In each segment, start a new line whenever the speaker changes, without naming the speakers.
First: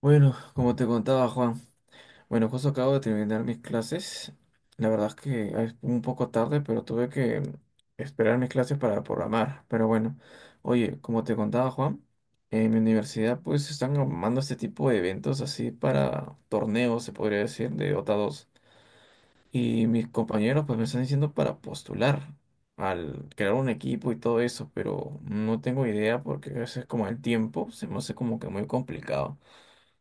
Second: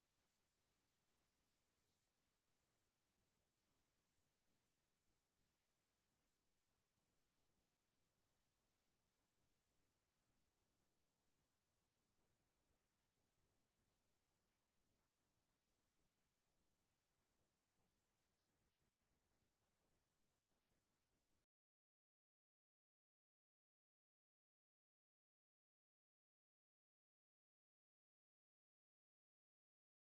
Bueno, como te contaba Juan, bueno, justo acabo de terminar mis clases. La verdad es que es un poco tarde, pero tuve que esperar mis clases para programar. Pero bueno, oye, como te contaba Juan, en mi universidad pues están armando este tipo de eventos así para torneos, se podría decir, de Dota 2. Y mis compañeros pues me están diciendo para postular, al crear un equipo y todo eso, pero no tengo idea porque a veces como el tiempo se me hace como que muy complicado.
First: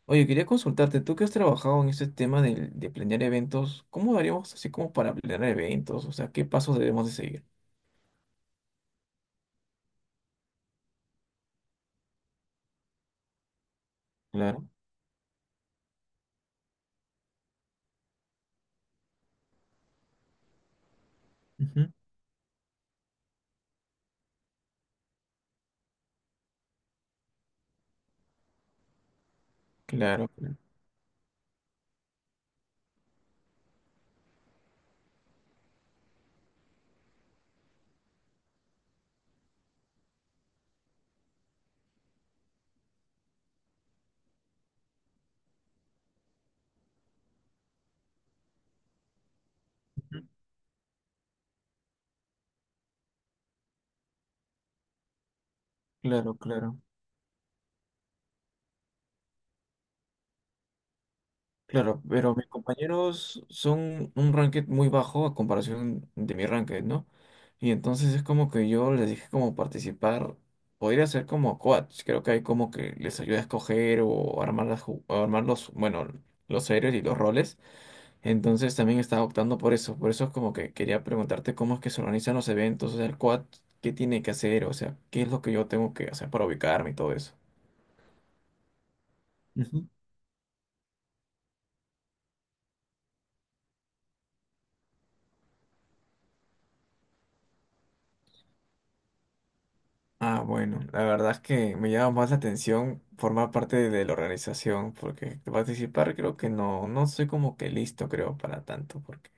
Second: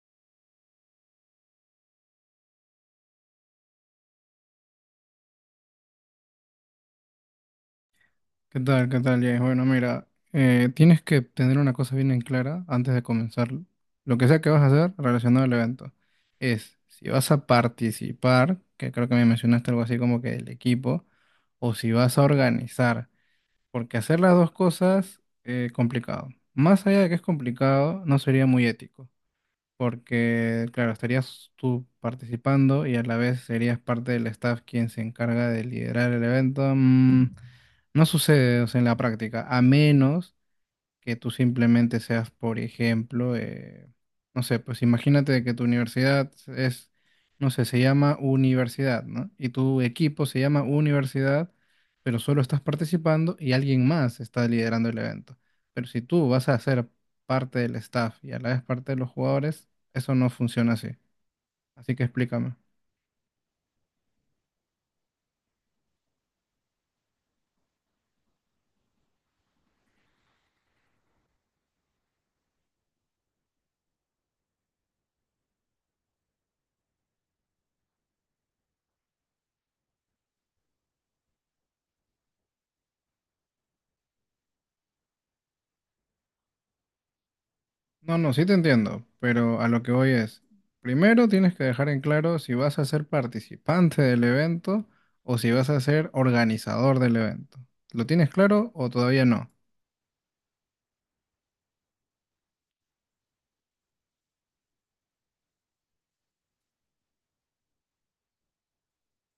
Oye, quería consultarte, tú que has trabajado en este tema de planear eventos, ¿cómo daríamos así como para planear eventos? O sea, ¿qué pasos debemos de seguir?
¿Qué tal? ¿Qué tal, Jay? Bueno, mira, tienes que tener una cosa bien en clara antes de comenzar. Lo que sea que vas a
Claro.
hacer relacionado al evento es si vas a participar, que creo que me mencionaste algo así como que del equipo, o si
Ujú.
vas a organizar, porque hacer las dos cosas es complicado. Más allá de que es complicado, no sería muy ético
Claro, claro.
porque, claro, estarías tú participando y a la vez serías parte del staff quien se encarga de liderar el evento. No sucede, o sea, en la práctica, a menos que tú simplemente seas, por ejemplo, no sé, pues imagínate de que tu universidad es, no sé, se llama universidad, ¿no? Y tu
Ujú.
equipo se llama universidad, pero solo estás participando y alguien más está liderando el evento. Pero si tú
Claro,
vas a
claro.
ser parte del staff y a la vez parte de los jugadores, eso no funciona así. Así
Claro,
que
pero mis
explícame.
compañeros son un ranked muy bajo a comparación de mi ranked, ¿no? Y entonces es como que yo les dije como participar, podría ser como coach, creo que hay como que les ayuda a escoger o armar las, armar los, bueno, los héroes y los roles. Entonces también estaba optando por eso. Por eso es como que quería preguntarte cómo es que se organizan los eventos, o sea, el quad, qué tiene que hacer, o sea, qué es lo que yo tengo que hacer para ubicarme y todo eso.
No, no, sí te entiendo, pero a lo
Ujú.
que voy es, primero tienes que dejar en claro si vas a ser participante del evento o si vas a ser organizador del evento. ¿Lo tienes claro o todavía no?
Ah, bueno, la verdad es que me llama más la atención formar parte de la organización, porque participar creo que no, no soy como que listo, creo, para tanto, porque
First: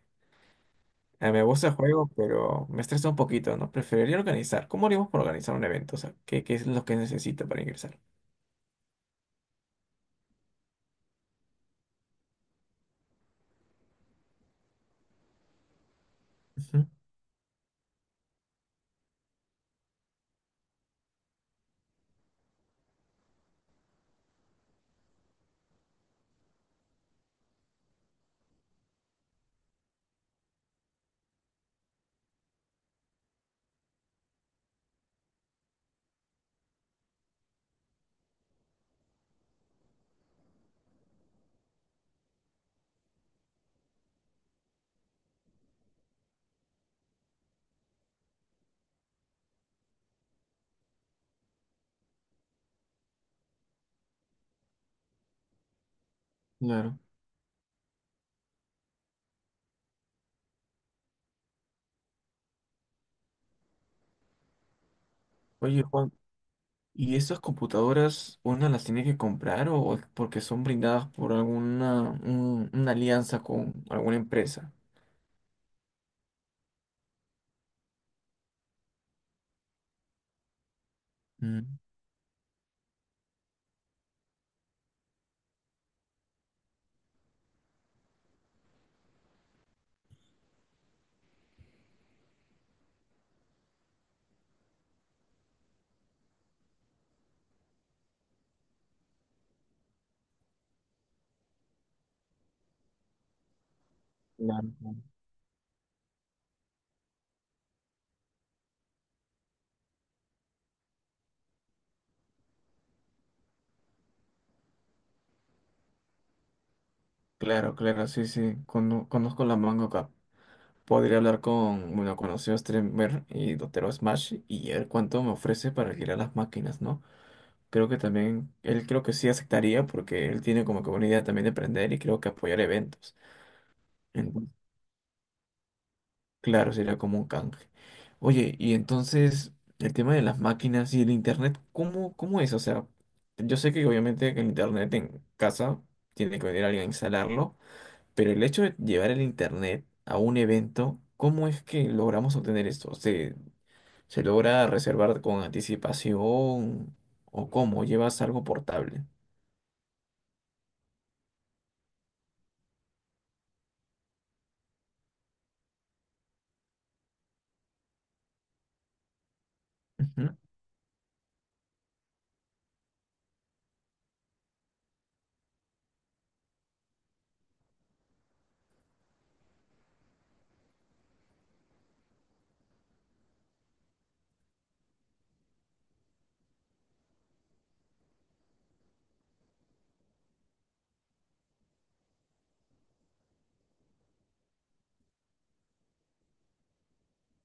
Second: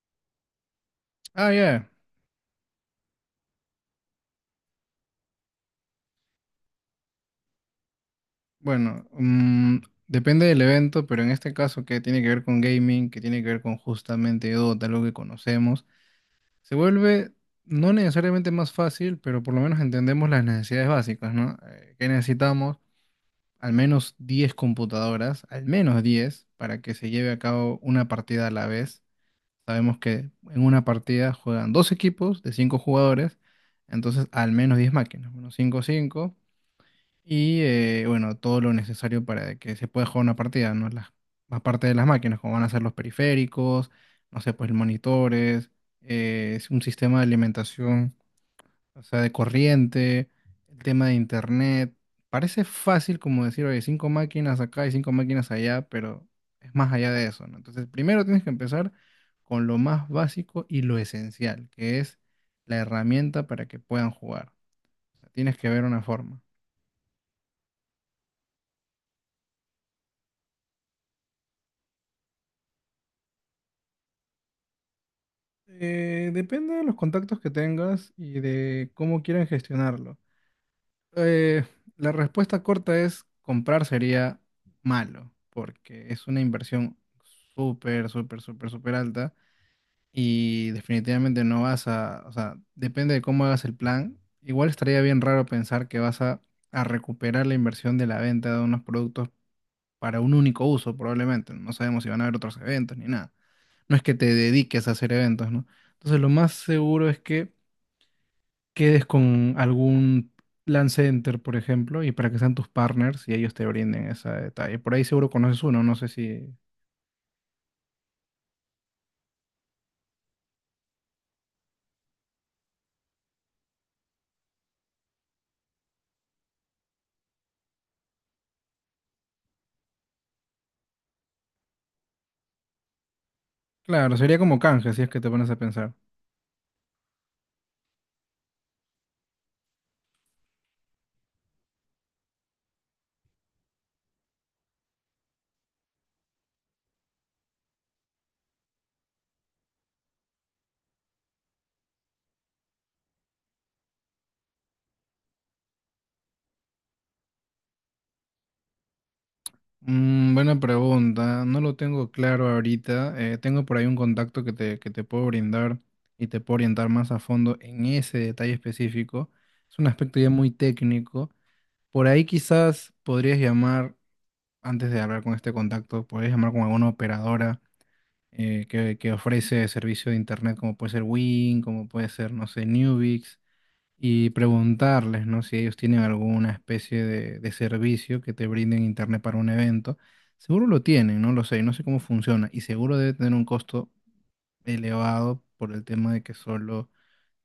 me
Ah,
gusta el
ya.
juego, pero me estresa un poquito, ¿no? Preferiría organizar. ¿Cómo haríamos para organizar un evento? O sea, ¿qué, qué es lo que necesito para ingresar?
Bueno, depende del evento, pero en este caso que tiene que ver con gaming, que tiene que ver con justamente Dota, algo que conocemos, se
Ujú.
vuelve no necesariamente más fácil, pero por lo menos entendemos las necesidades básicas, ¿no? ¿Qué necesitamos? Al menos 10 computadoras, al menos 10 para que se lleve a cabo una partida a la vez. Sabemos que en una partida juegan dos equipos de 5 jugadores, entonces al menos 10 máquinas, bueno, 5 5 y bueno, todo lo necesario para que se pueda jugar una partida, ¿no? Las, más parte de las máquinas, como van a ser los periféricos, no sé, pues monitores, es un sistema de alimentación o sea, de corriente, el tema de internet. Parece fácil como decir, oye, cinco máquinas acá y cinco máquinas allá, pero es más
Claro.
allá de eso, ¿no? Entonces, primero tienes que empezar con lo más básico y lo esencial, que es la herramienta para que puedan jugar. O sea, tienes que
Oye,
ver una
Juan,
forma.
¿y estas computadoras una las tiene que comprar o porque son brindadas por alguna una alianza con alguna empresa?
Depende de los contactos que tengas y de cómo quieran gestionarlo. Eh,
Mm.
la respuesta corta es comprar sería malo, porque es una inversión súper, súper, súper, súper alta y definitivamente no vas a, o sea, depende de cómo hagas el plan. Igual estaría bien raro pensar que vas a recuperar la inversión de la venta de unos productos para un único uso, probablemente. No sabemos si van a haber otros eventos ni nada. No es que te
Claro,
dediques a
claro.
hacer eventos, ¿no? Entonces lo más seguro es que quedes con algún plan center, por ejemplo, y para que sean tus partners y ellos te brinden ese detalle. Por ahí seguro conoces uno, no sé si...
Claro, claro, sí, sí. Conozco la manga acá. Podría hablar con, bueno, conocido streamer y Dotero Smash y ver cuánto me ofrece para alquilar las máquinas, ¿no? Creo que también, él creo que sí aceptaría porque él tiene como que una idea también de emprender y creo que apoyar eventos.
Claro, sería como canje si es que te pones a pensar.
Claro, sería como un canje. Oye, y entonces el tema de las máquinas y el internet, ¿cómo, cómo es? O sea, yo sé que obviamente que el internet en casa tiene que venir alguien a instalarlo, pero el hecho de llevar el internet a un evento, ¿cómo es que logramos obtener esto? ¿Se, se logra reservar con anticipación o cómo? ¿Llevas algo portable?
Mm, buena pregunta, no lo tengo claro ahorita. Tengo por ahí un contacto que te puedo brindar y te puedo orientar más a fondo en ese detalle específico. Es un aspecto ya
Ujú.
muy técnico. Por ahí quizás podrías llamar, antes de hablar con este contacto, podrías llamar con alguna operadora que ofrece servicio de internet como puede ser Wing, como puede ser, no sé, Nubix, y preguntarles, ¿no? Si ellos tienen alguna especie de servicio que te brinden internet para un evento. Seguro lo tienen, no lo sé, no sé cómo funciona, y seguro debe tener un costo elevado por el tema de que solo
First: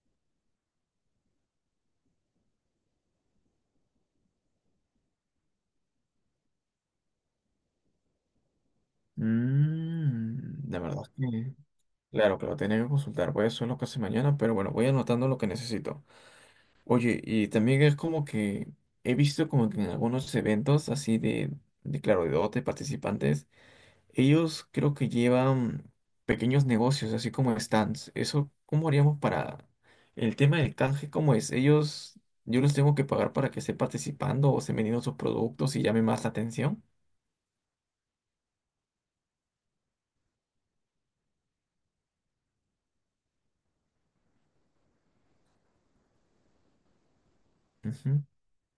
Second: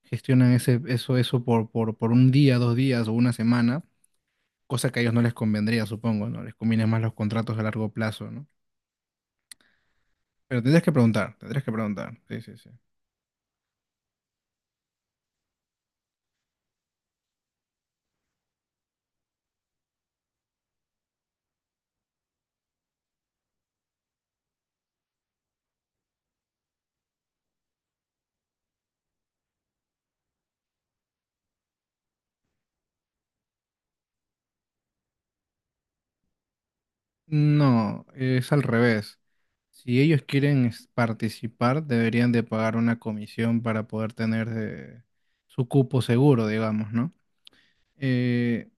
gestionan ese, eso por un día, dos días o una semana, cosa que a ellos no les convendría, supongo, ¿no? Les conviene más los contratos a largo plazo, ¿no? Pero
Mm, la
tendrías que
verdad es
preguntar,
que,
tendrías que preguntar.
claro,
Sí, sí,
pero
sí.
tenía que consultar, voy a hacer lo que hace mañana, pero bueno, voy anotando lo que necesito. Oye, y también es como que he visto como que en algunos eventos así de claro, de dote, participantes, ellos creo que llevan pequeños negocios, así como stands. Eso, ¿cómo haríamos para el tema del canje? ¿Cómo es? Ellos, yo los tengo que pagar para que estén participando o estén vendiendo sus productos y llame más la atención.
No, es al revés. Si ellos quieren participar, deberían de pagar una comisión para poder tener su cupo seguro, digamos, ¿no?
Ujú.
Eh,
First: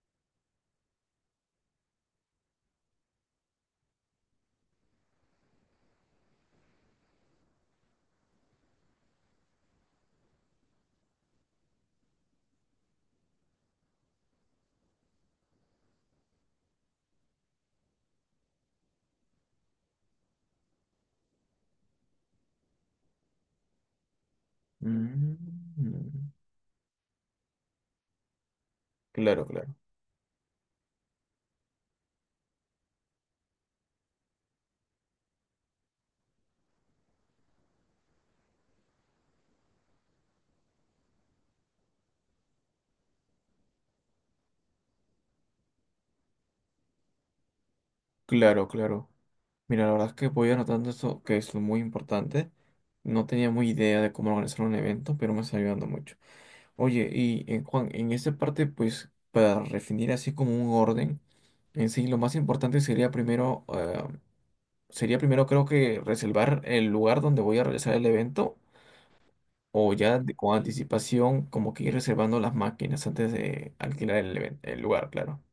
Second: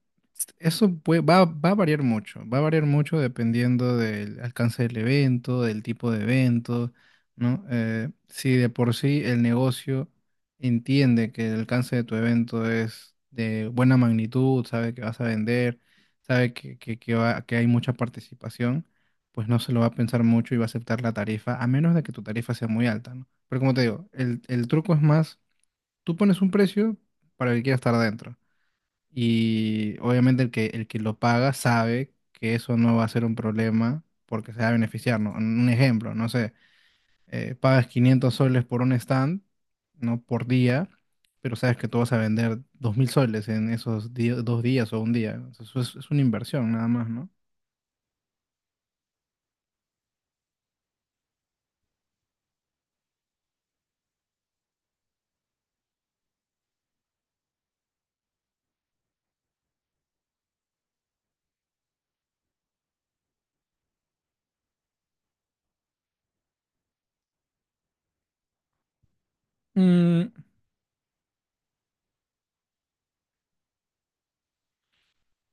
Eso va a variar mucho, va a variar mucho dependiendo del alcance del evento, del tipo de evento, ¿no? Si de por sí el negocio entiende que el alcance de tu evento es de buena magnitud, sabe que vas a vender, sabe que hay mucha participación, pues no se lo va a pensar mucho y va a aceptar la tarifa, a menos de que tu tarifa sea muy alta, ¿no? Pero como te digo, el truco es
Mm.
más, tú pones un precio para el que quiera estar adentro.
Claro, claro.
Y obviamente el que lo paga sabe que eso no va a ser un problema porque se va a beneficiar, ¿no? Un ejemplo, no sé, pagas 500 soles por un stand, ¿no? Por día, pero sabes que tú vas a vender 2.000 soles en esos dos días o un día. Entonces, eso es una inversión nada más, ¿no?
Claro, claro. Mira, la verdad es que voy anotando eso, que es muy importante. No tenía muy idea de cómo organizar un evento, pero me está ayudando mucho. Oye, y en Juan, en esta parte, pues, para definir así como un orden, en sí, lo más importante sería primero creo que reservar el lugar donde voy a realizar el evento, o ya
Mm,
con anticipación, como que ir reservando las máquinas antes de alquilar el, el lugar, claro.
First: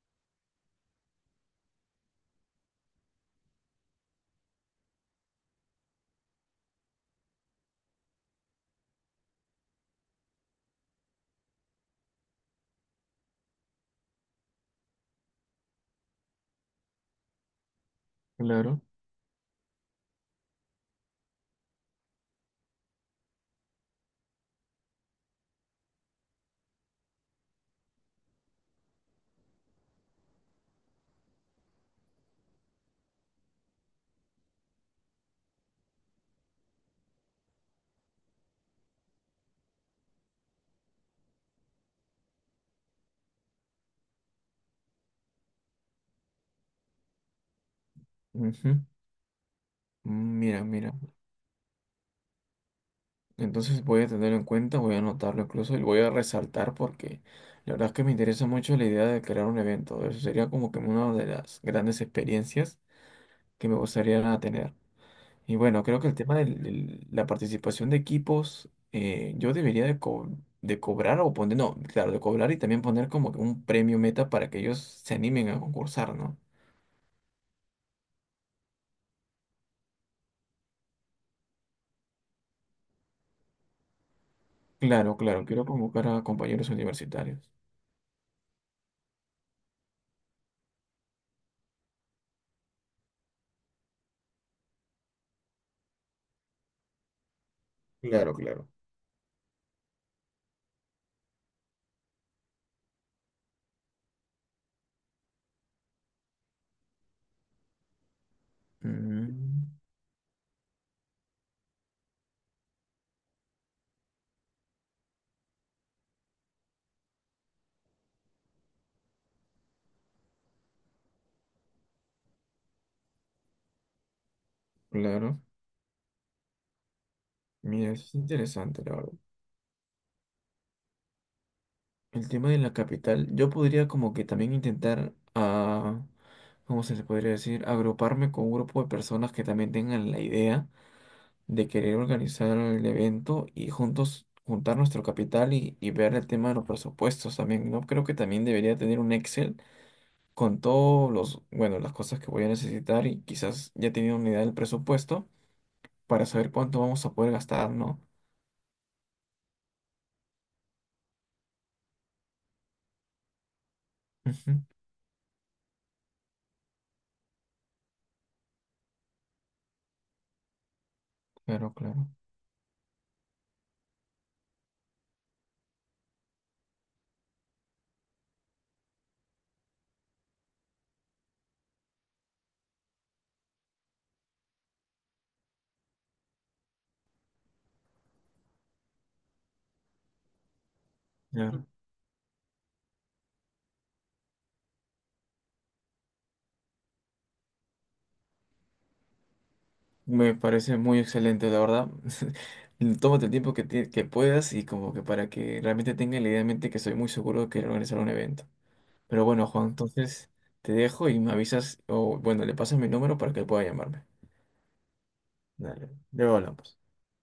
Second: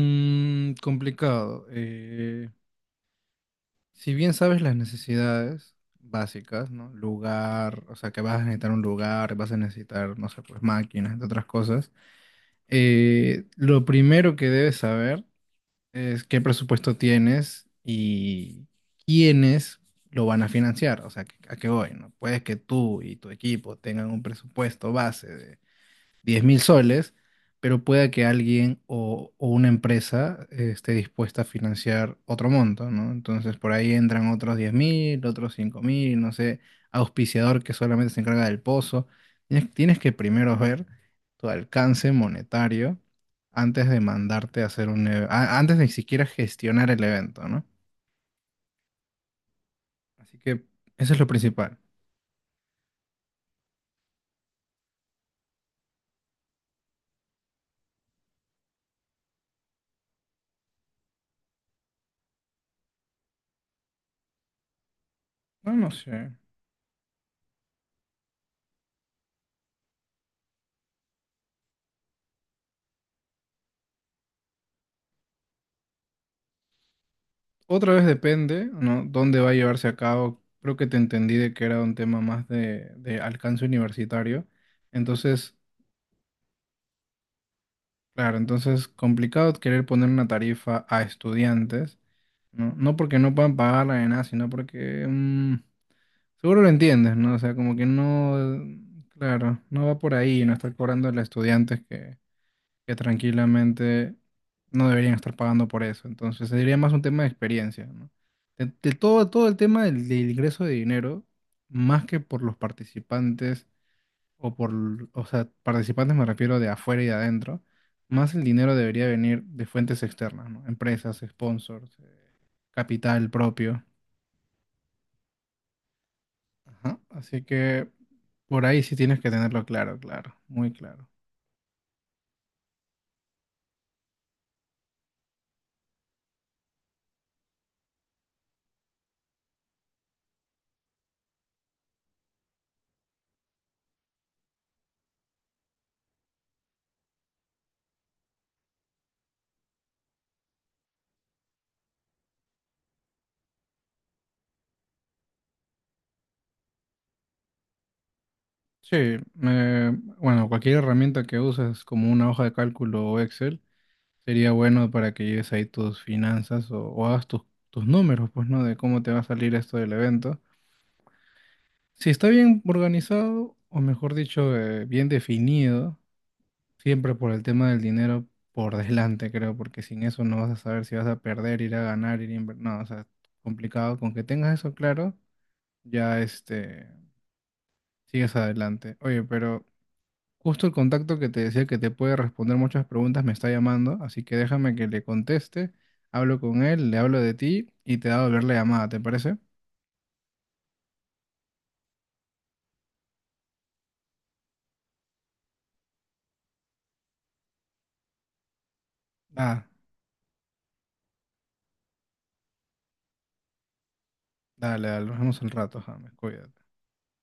complicado. Si bien sabes las necesidades básicas, ¿no? Lugar, o sea, que vas a necesitar un lugar, vas a necesitar, no sé, pues máquinas, entre otras cosas. Lo primero que debes saber es qué presupuesto tienes y
Claro.
quiénes lo van a financiar, o sea, a qué voy, ¿no? Puedes que tú y tu equipo tengan un presupuesto base 10.000 soles, pero pueda que alguien o una empresa esté dispuesta a financiar otro monto, ¿no? Entonces por ahí entran otros 10.000, otros 5.000, no sé, auspiciador que solamente se encarga del pozo. Tienes, tienes que primero ver tu alcance monetario antes de mandarte a hacer antes de siquiera gestionar el evento, ¿no? Así
Mm.
que
Mira, mira.
eso es lo principal.
Entonces voy a tenerlo en cuenta, voy a anotarlo incluso y lo voy a resaltar porque la verdad es que me interesa mucho la idea de crear un evento. Eso sería como que una de las grandes experiencias que me gustaría tener. Y
No,
bueno,
no
creo que el
sé.
tema de la participación de equipos, yo debería de, de cobrar o poner, no, claro, de cobrar y también poner como que un premio meta para que ellos se animen a concursar, ¿no?
Otra vez depende, ¿no? Dónde va a llevarse a cabo. Creo que te entendí de que era un tema más de alcance universitario.
Claro, claro,
Entonces,
quiero convocar a compañeros universitarios.
claro, entonces complicado querer poner una tarifa a estudiantes, ¿no? No porque no puedan pagarla ni nada, sino porque seguro lo entiendes, ¿no? O sea, como que
Claro,
no,
claro.
claro, no va por ahí, no estar cobrando a los estudiantes que tranquilamente no deberían estar pagando por eso. Entonces sería más un tema de experiencia, ¿no? De todo, todo el
Mm,
tema del, del ingreso de dinero, más que por los participantes, o por, o sea, participantes me refiero de afuera y de adentro, más el dinero debería venir de fuentes externas, ¿no? Empresas, sponsors, capital propio.
claro.
Ajá. Así que
Mira, eso es
por ahí
interesante, la
sí
verdad.
tienes que tenerlo claro, claro, muy claro.
El tema de la capital, yo podría como que también intentar, ah, ¿cómo se le podría decir? Agruparme con un grupo de personas que también tengan la idea de querer organizar el evento y juntos juntar nuestro capital y ver el tema de los presupuestos también, ¿no? Creo que también debería tener un Excel con todos los, bueno, las cosas que voy a necesitar y quizás ya teniendo una idea del presupuesto para saber cuánto vamos a poder gastar, ¿no?
Sí, me- bueno, cualquier herramienta que uses como una hoja de cálculo o Excel, sería
Ujú.
bueno para que lleves ahí tus finanzas o hagas tus, tus números, pues, ¿no? De cómo te va a salir esto del evento.
Claro, claro.
Si está bien organizado, o mejor dicho, bien definido, siempre por el tema del dinero por delante, creo, porque sin eso no vas a saber si vas a perder, ir a ganar, ir a invertir. No, o sea, complicado. Con que tengas eso claro, ya este, sigues adelante. Oye, pero justo el contacto que te
Ya.
decía que te puede responder muchas preguntas me está llamando, así que déjame que le conteste, hablo con él, le hablo de ti y te da a volver la llamada, ¿te parece?
Me parece muy excelente, la verdad. Tómate el tiempo que, que puedas y como que para que realmente tengan la idea en mente que estoy muy seguro de que organizar un evento. Pero bueno,
Ah,
Juan, entonces te dejo y me avisas, o bueno, le pasas mi número para que pueda llamarme.
dale, dale, nos vemos al rato,
Dale,
James,
luego
cuídate.
hablamos.